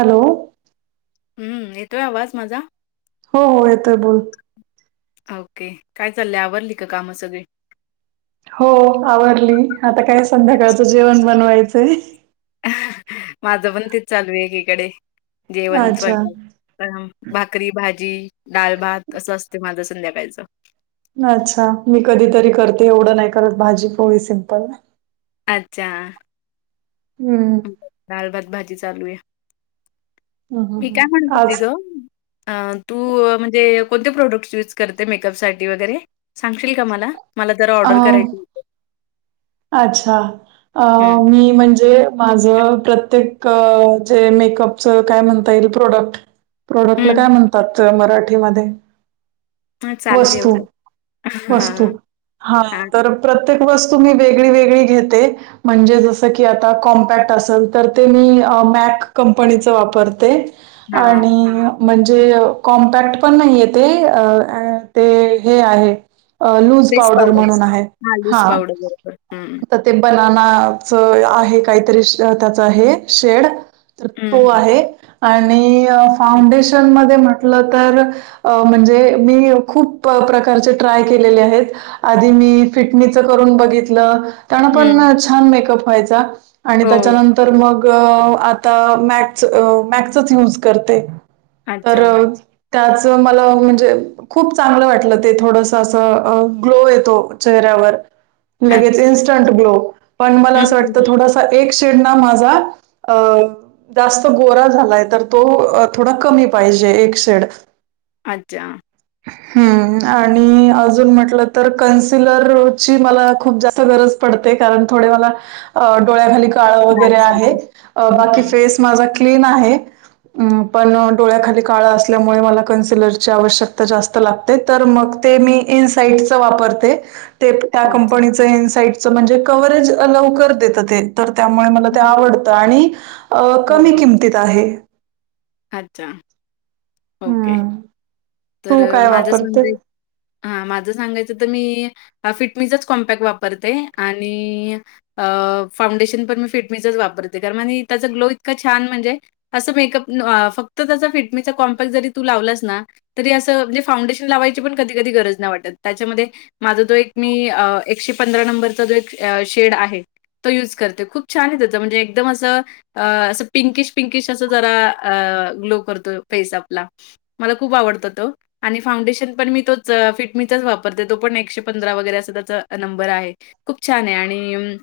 Hello हम्म येतोय आवाज माझा हो हो येतोय बोल ओके काय चाललं आवरली का कामं सगळी हो आवरली आता काय संध्याकाळचं जेवण बनवायचंय माझं पण तेच चालू आहे एकीकडे जेवण अच्छा स्वयपा प भाकरी भाजी डाल भात असं असते माझं संध्याकाळचं अच्छा मी कधीतरी करते एवढं नाही करत भाजी पोळी सिम्पल अच्छा हम्म लााल भात भाजी चालू आहे हम्म मी हम्म काय म्हणतो ति आज गं तू म्हणजे कोणते प्रोडक्ट्स यूज करते मेकअप सासाठी वगैरे सांगशील का मला मला जर अ ऑर्डर करायची अच्छा अ हं, मी म्हणजे माझ प्रत्येक जे मेकअपच काय म्हणता येईल प्रोडक्ट प्रोडक्टला हं. काय म्हणतात मराठीमध्ये हां, चालेल वस्तू एवढं. वस्तू हां, हा हां, तर प्रत्येक वस्तू मी वेगळी वेगळी घेते. म्हणजे जसं की आता कॉम्पॅक्ट असेल, तर ते मी मॅक कंपनीच वापरते. हां. आणि म्हणजे कॉम्पॅक्ट पण नाहीये तेे, ते हे आहे. लूज पावडर म्हणून आहे, हा. हा तर ते बनानाच आहे काहीतरी त्याच आहे शेड तो हं. आहे आणि हं, फाउंडेशन मध्ये म्हटलं तर अ म्हणजे मी खूप प्रकारचे ट्राय केलेले आहेत आधी मी फिटणीच करून बघितलं त्यानपण हं. छान मेकप व्हायचा, आणि हो. त्याच्यानंतर मग अ मॅक् मॅक्सच यूज करते, तर अच्छा, त्याच मला म्हणजे खूप चांगलं वाटलं ते, थोडस असं ग्लो येतो चेहऱ्यावर. लगेच अच्छा. इन्स्टंट ग्लो, पण मला हं, असं हं, वाटत हं. थोड एक शेड ना माझा, अ जास्त गोरा झालाय, तर तो थोडा कमी पाहिजे, एक शेड. अच्छा. हम्म, आणि अजून म्हटलं तर कन्सिलरची मला खूप जास्त गरज पडते, कारण थोडे मला, डोळ्याखाली काळ वगैरे आहे, गावसारखं. हं, बाकी हं. फेस माझा क्लीन आहे. पण डोळ्याखाली काळ असल्यामुळे मला कन्सलरची आवश्यकता जास्त मग ते मी इनसाईटच वापरते. ते त्या अच्छा. कंपनीचं इनसाइटचं म्हणजे कव्हवरेज अ लवकर देतं ते. तर त्यामुळे मला ते हं. आवडतं, आणि कमी बरोबर. किमतीत आहे. अच्छा, ओके. हं. तू तर काय माझ वापरते? सांगायच, हा, माझं सांगायचं तर मी हा फिटमीचच कॉम्पॅक्ट वापरते, आणि अ फाउंडेशन पण मी फिटमीचच वापरते, कारण आणि त्याचा ग्लो इतका छान म्हणजे. असं मेकअप, फक्त त्याचा फिटमीचा कॉम्पल्स जरी, तू लावलास ना. तरी असं, म्हणजे फाउंडेशन लावायची पण कधी कधी गरज नाही वाटत, त्याच्यामध्ये माझा तो एक मी, एकशे पंधरा नंबरचा जो एक शेड आहे. तो यूज करते, खूप छाने त्याच, म्हणजे एकदम असं अ असं, पिंकिश पिंकिश असं जरा, अ ग्लो करतो फेस आपला. मला खूप आवडतं तो. आणि फाउंडेशन पण मी तोच फिटमीचाच वापरते, तो पण एकशे पंधरा वगैरे असं त्याचा नंबर आहे. खूप छाने, आणि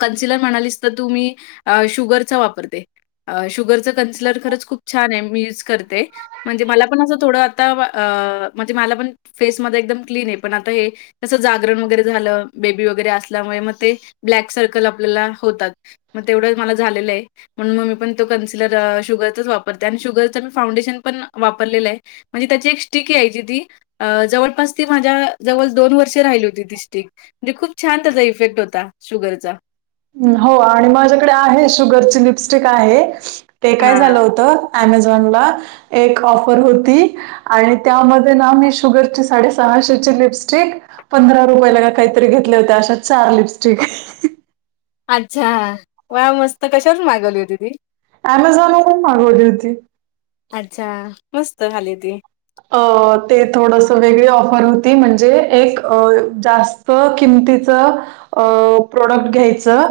कन्सिलर म्हणालीस तर तु मी, शुगरचा वापरते. अ शुगरचं कन्सलर खरंच खूप छाने, मी युज करते, म्हणजे मला पण असं थोडं आता, अ म्हणजे मला पण फेसमध्ये एकदम क्लीने, पण आता हे, कसं जागरण वगैरे झालं, बेबी वगैरे असल्यामुळे, मग ते ब्लॅक सर्कल आपल्याला होतात. म तेवढंच मला झालेलय. म्हणून मग मी पण तो कनसिलर शुगरच वापरते, आणि शुगरचं मी फाउंडेशन पण, वापर लेलय, म्हणजे त्याची एक स्टिके, जी ती जवळपास ती माझ्या जवळ दोन वर्ष राहिली होती ती स्टीक, म्हणजे खूप छान त्याचा इफेक्ट होता, शुगरचा. हो आणि माझ्याकडे आहे शुगरची लिपस्टिक आहे, ते काय झालं हां. होतं. अमेझॉनला एक ऑफर होती. आणि त्यामध्ये ना मी, शुगरची साडे सहाशेची लिपस्टिक पंधरा रुपयाला का काहीतरी घेतल्या होत्या, अशा चार लिपस्टिक. अच्छा, व्हाव मस्त, कशावरन मागवली होती ती? ॲमेझॉनवरून मागवली होती. अच्छा मस्त खाली त अ ते थोडस वेगळी ऑफर होती म्हणजे एक अ जास्त अ किमतीच प्रोडक्ट घ्यायचं.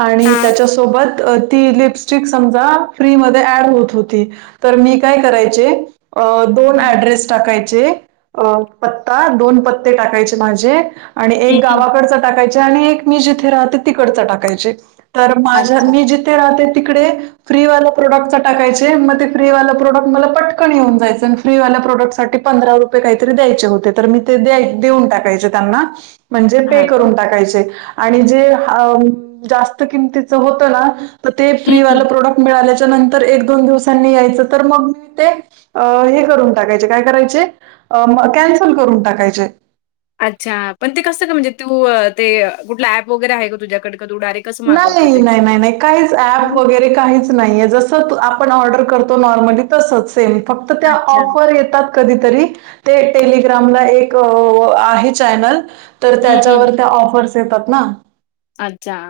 आणि हां. त्याच्यासोबत ती लिप्स स्टिक समजा फ्री मध्ये ऍड होत होती, तर मी काय करायचे अं दोन हं. ॲड टाकायचे अ पता, दोन पत्ते टाकायचे माझे. आणि हं, एक हं. गावाकडचं टाकायचे, आणि एक मी जिथे राहते तिकडच टाकायचे. तर माझ्या, अच्छा. मी जिथे राहते तिकडे फ्रीवाला प्रोडक्टचा टाकायचे, मग ते फ्रीवाला प्रोडक्ट मला पटकन येऊन जायचं, अन फ्रीवाला प्रोडक्ट साठी पंधरा रुपये काहीतरी द्यायचे होते तर मी ते द्याय देऊन टाकायचे त्यांना. म्हणजे पे हां का? करून टाकायचे आणि जे हा जास्त किमतीच होत ना तर ते हं, फ्री वाल हं. प्रोडक्ट मिळाल्याच्या नंतर एक दोन दिवसांनी यायचं तर मग मी ते हे करून टाकायचे काय करायचे कॅन्सल करून टाकायचे. अच्छा पण ते कसं ग म्हणजे तू ते कुठला ऍप वगैरे आहे का तुझ्याकडे? का तू डायरेक्ट कसं मागवते नाही ते? नाही नाही नाही काहीच ऍप मग? वगैरे काहीच नाही जस आपण ऑर्डर करतो नॉर्मली तसच सेम फक्त त्या अच्छा. ऑफर येतात कधीतरी ते टेलिग्रामला एक आहे चॅनल. तर हं, हं. त्याच्यावर त्या ऑफर्स येतात ना. अच्छा.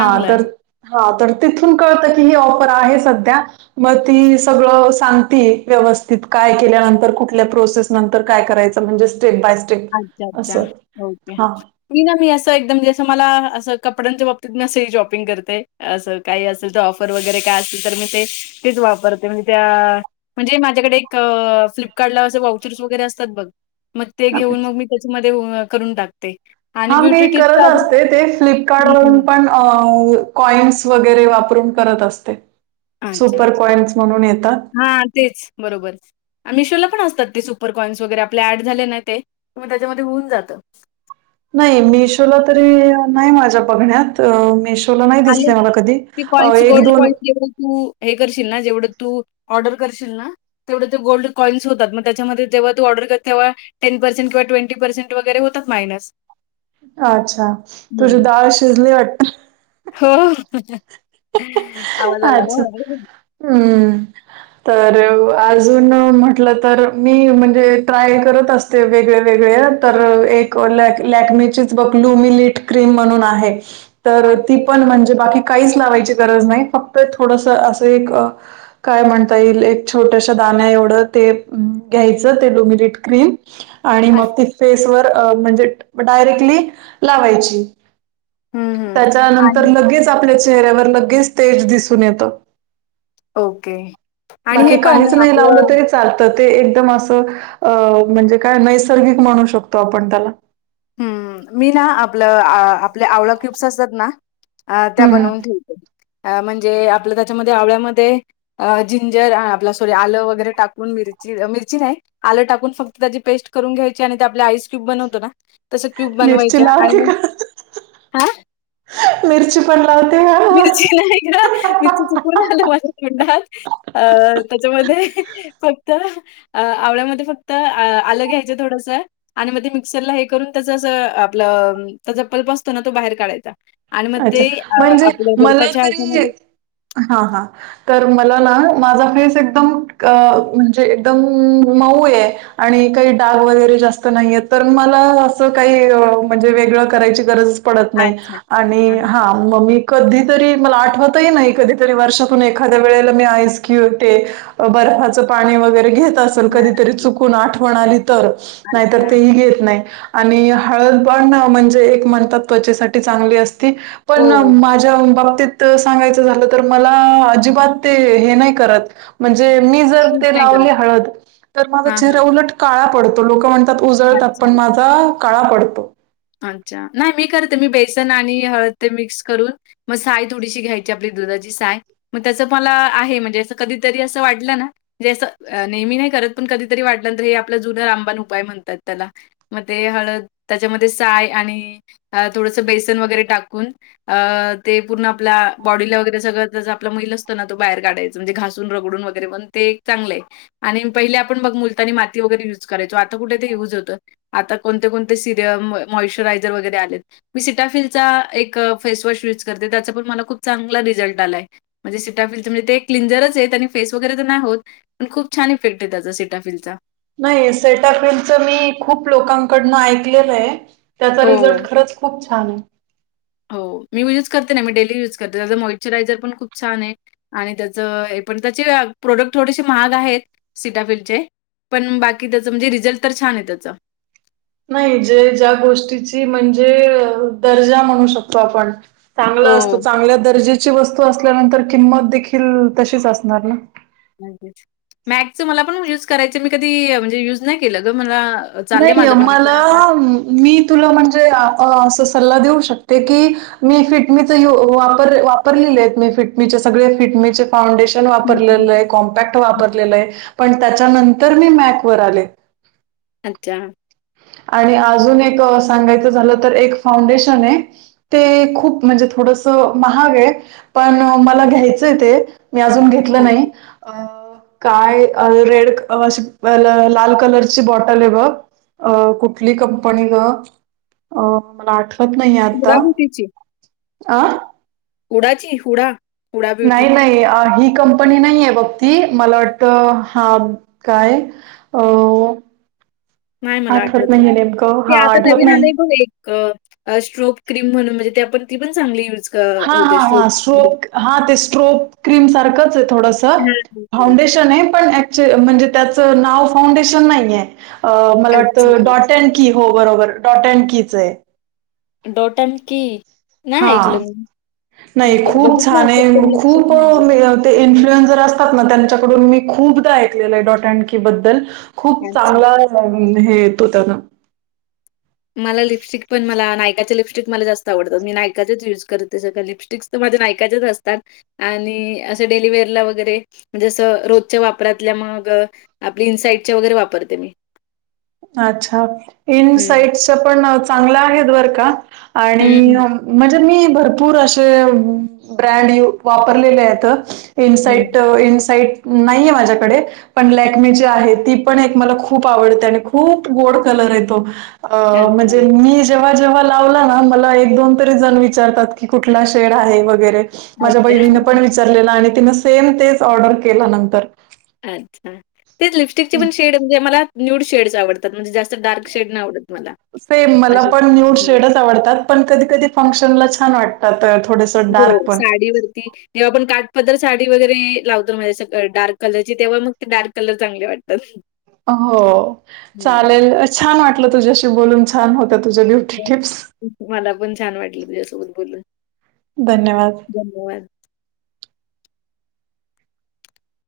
हा तर आहे. हा तर तिथून कळतं की ही ऑफर आहे सध्या. मग ती सगळं सांगते व्यवस्थित काय केल्यानंतर कुठल्या प्रोसेस नंतर काय करायचं म्हणजे स्टेप बाय स्टे अच्छा अच्छा ओके. मी ना मी असं एकदम म्हणजे मला असं कपड्यांच्या बाबतीत मी असं शॉपिंग करते असं. काही असेल तर ऑफर वगैरे काय असतील तर मी ते तेच वापरते म्हणजे त्या म्हणजे माझ्याकडे एक फ्लिपकार्टला असे वाउचस वगैरे असतात बग मग ते अच्छा. घेऊन मग मी त्याच्यामध्ये करून टाकते. आणि हा मी ब्युटी टिप्स करत अजून असते ते फ्लिपकार्ट हं, वरून हं. पण, अ कॉइन्स वगैरे वापरून करत असते. सुपर कॉइन्स म्हणून येतात. हा तेच. बरोबरच. मिशोला पण असतात ते सुपरकॉइन्स वगैरे आपले ॲड झाले नाही ते मग त्याच्यामध्ये होऊन जातं. नाही मिशोला तरी नाही माझ्या बघण्यात मिशो नाही दिसले मला कधी एक दोन [unintelligible] एवढं तू हे करशील ना, जेवढं तू ऑर्डर करशील ना, तेवढे ते गोल्ड कॉईनस होतात मग त्याच्यामध्ये जेव्हा तू ऑर्डर कर तेव्हा टेन पर्सेंट किंवा ट्वेंटी पर्सेंट वगैर होतात मायनस. अच्छा तुझी हं. डाळ शिजली वाटते. हो आवाज आला ना अच्छा होणार. हम्म. तर अजून म्हटलं तर मी म्हणजे ट्राय करत असतो वेगळे वेगळे तर एक लॅकमेचीच बघ लूमट क्रीम म्हणून आहे तर ती अच्छा, पण म्हणजे बाकी काहीच लावायची गरज नाही फक्त थोडस असं एक काय म्हणता येईल एक छोट्याशा दाण्या एवढं ते घ्यायचं ते लुमिरीिट क्रीम आणि मग अच्छा. ती फेसवरर म्हणजे डायरेक्टली लावायची हं, हं. त्याच्यानंतर आणि लगेच आपल्या चेहऱ्यावर लगेच तेज दिसून येतं ओके आणि हे बाकी पण काहीच नाही लावलं आपलं तरी चाल तर ते एकदम असं अ म्हणजे काय नैसर्गिक म्हणू शकतो आपण त्याला. हम्म मी ना आपलं आपल्या आवळं क्युब्स असतात ना आं त्या हम्म बनवून ठेक अ म्हणजे आपलं त्याच्यामध्ये आवळ्यामध्ये अ जिंजर आपला सॉरी आलं वगैरे टाकून मिरची मिरची नाही... आलं टाकून फक्त त्याची पेस्ट करून घ्यायची आणि ते आपल्या आईस क्यूब बनवतो ना... तसं क्यूब मिरची बनवायच्या आणि लावते मग का? हा... मिरची पण लावते का? मिरची नाही ग मिरची चुकून आलं माझ्या तोंडात.... अ त्याच्यामध्ये फक्त..... अ आवळ्यामध्ये फक्त आलं घ्यायचं थोडस.... आणि मग मिक्सरला हे करून त्याच अस आपलं त्याचा पल्प असतो ना तो बाहेर काढायचा... आणि मग ते अच्छा आपल्या बर्फाच्या ह्याच्यामाझ्ये..... हा हा.... तर मला ना माझा फेस एकदम अ म्हणजे एकदम मऊ आहे... आणि काही डाग वगैरे जास्त नाहीय तर मला असं काही म्हणजे वेगळं करायची गरज.... पडत नाही अच्छा. आणि हां, हा.... मग मी कधीतरी मला आठवतही नाही कधीतरी वर्षातून एखाद्या वेळेला मी आईस क्यत बर्फाचं पाणी वगैरे घेत अस.... कधी हां. चुकून आठवण आली तर नाहीतर अच्छा. ते घेत नाही.... आणि हळदबाण म्हणजे एक म्हणतात त्वचेसाठी चांगली असती पण हो. माझ हा ते बाबतीत सांगायचं झालं तर मला ते अजिबात हे नाही करत. म्हणजे मी जर सूट ते नाही करत. लावली हळद तर माझा हां, हां. चेहरा उलट काळा पडतो लोक म्हण.... उजळतात अच्छा. पण माझा काळा पडतो.... अच्छा नाही मी करते मी बेसन आणि हळद मिक्स करून... मग साय थोडीशी घ्यायची आपली दुधाची साय.... मग त्याचं मला आहे म्हणजे असं कधीतरी असं वाटलं ना.... म्हणजे असं नेहमी नाही करत पण कधीतरी वाटलंंत हे आपला जुन रामबान उपाय म्हणतात त्याला.... मग ते हळद त्याच्यामध्ये साय आणि थोडस बेसन वगैरे टाकून.... अ ते पूर्ण आपल्या बॉडीला वगैरे सगळं त्या आपला मैल असतो ना तो बाहेर काढायचा.... म्हणजे घासून रगडून वगैरे मण ते एक चांगलं आहे... आणि पहिले आपण ब मुलतानी माती वगैरे युज करायचो आता कुठे ते युज होतं आता कोणते कोणते.... मॉचरायझर वगैरे आले.... मी सिटाफिलचा एक फेसवॉश युज करते त्याचा पण मला खूप चांगला रिझल्ट आलाय.... म्हणजे सटफिल तर म्हणे ते क्लिंजरच आहेत आणि फेस वगैरे तर नाही होत पण खूप छान इफेक्ट आहे त्याचा सिटाफिलचा... नाही सेटाफिमच मी खूप लोकांकडन ऐकलेलं आहे.... त्याचा हो, रिझल्ट खरंच खूप छान आहे.... हो मी युज करते ना मी डेली युज करते त्याचां मॉइश्चरायझर खूप छान आहे..... आणि त्याचं पण त्याचे प्रोडक्ट थोडेसे महाग आहेत सिटाफीलड चे.... पण बाकी त्याचं म्हणजे रिझल्ट तर छान आहे त्याचा.... नाही जे ज्या गोष्टीची म्हणजे दर्जा म्हणू शकतो आपण.... चांगला हो. असतो चांगल्या दर्जेची वस्तू असल्यानंतर किंमत देखील तशीच असणार ना... मॅगच मला पण युज करायच मी कधी म्हणजे युज नाही केलं ग मला.... चाललंय नाहीय माझा पण मला... विचार आता. मी तुला म्हणजे अस सल्ला देऊ शकते की मी फिटमीचा वापर... वापरलेले आहेत मी फिटमीचे सगळे फिटमीचे.... फाउंडेशन हं, हं, वापरलेलं आहे कॉम्पॅक्ट हं, हं. वापरलेलं आहे पण त्याच्यानंतर मी मॅकवर आले..... अच्छा.... आणि अजून एक सांगायचं झालं तर एक फाउंडेशन आहे... ते खूप म्हणजे थोडस महाग आहे पण मला घ्यायचंय ते मी अजून घेतलं नाही ओके. अ काय रेड अशी लाल कलरची बॉटल आहे बघ अ कुठली कंपनी ग मला आठ पत नाही आता हुडा ब्युटीची. आ.. हुडाची हुडा.... हुडा ब्युटी. नाही नाही ही कंपनी नाही आहे बघती मला वाटत हा काय? हो.... नाही मला आठवतलं नेमकं ते हा आता आठवत घवीन नाही आलंय बघ एक स्ट्रोप्र्रीम म्हणून म्हणजे ते आपण ती पण चांगली यूज क हा हा होते हा स्ट्रोब क्रीम. शोक हा ते स्ट्रोप क्रीम सारखंच आहे थोडस हां, हां, हां. फाउंडेशन आहे पण [unintelligible] अच्छा. टॉट अँड की हो बरोबर टडॉट अँड कीच आहे डोटमकीी हा नाही म्हणजे ब खूप बघितलं छान आहे असेल पण लक्षात खूप नाही आलं. ते इन्फ्लुएं्र असतात ना त्यांच्याकडून मी खूपदा ऐकलं आहे डॉट अँड की बद्दल खूप अच्छा. चांगला हे येतो त्यानं मला लिपस्टिक पण मला नायकाच्या लिपस्टिक मला जास्त आवत मी नायकाचेच युज करतते ते सगं लिपस्टिक माझ्या नायकाचेच असतात आणि असं डेलीवेअर ला वगैरे जसं रोजच्या वापरातल्या मग आपली इन्साइटच्या वगैरे वापरते मी अच्छा इन हं. साइट पण चांगलं आहेत बर का आणि हं, म्हणजे मी भरपूर असे ब्रँड वापरलेले आहेत हं. इनसईट इनसईट नाहीये माझ्याकडे पण लॅकमे जी आहे ती पण एक मला खूप आवडते आणि खूप गोड कलर येतो अच्छा, म्हणजे मी जेव्हा जेव्हा लावला ना मला एक दोन तरी जण विचारतात की कुठला शेड आहे वगैरे माझ्या अच्छा, बहिणीन पण विचारलेलं आणि तिनं सेम तेच ऑर्डर केलं नंतर अच्छा ते लिपस्टिक ची पण शेड म्हणजे मला न्यड शेड आवडत त्यात म्हणजे जास्त डार्क शेड नाही आवडत मला अ तात पण कधी कधी फंशन ला छ वातात हो साडीवररती जेव्हा आपण काटपद्तर साडी वगैरे लावतो म्हजे डार्क कलरची तेव्हा मग ते डार्क कलर चांगले वाटतात हो हं. चालेल छान वाटलं तुझ्याशी बोलून छान होत्या तुझ्या ब्युटी टिप्स मला पण छान वाटलं तुझ्यासोबत बोलून धन्यवाद धन्यवाद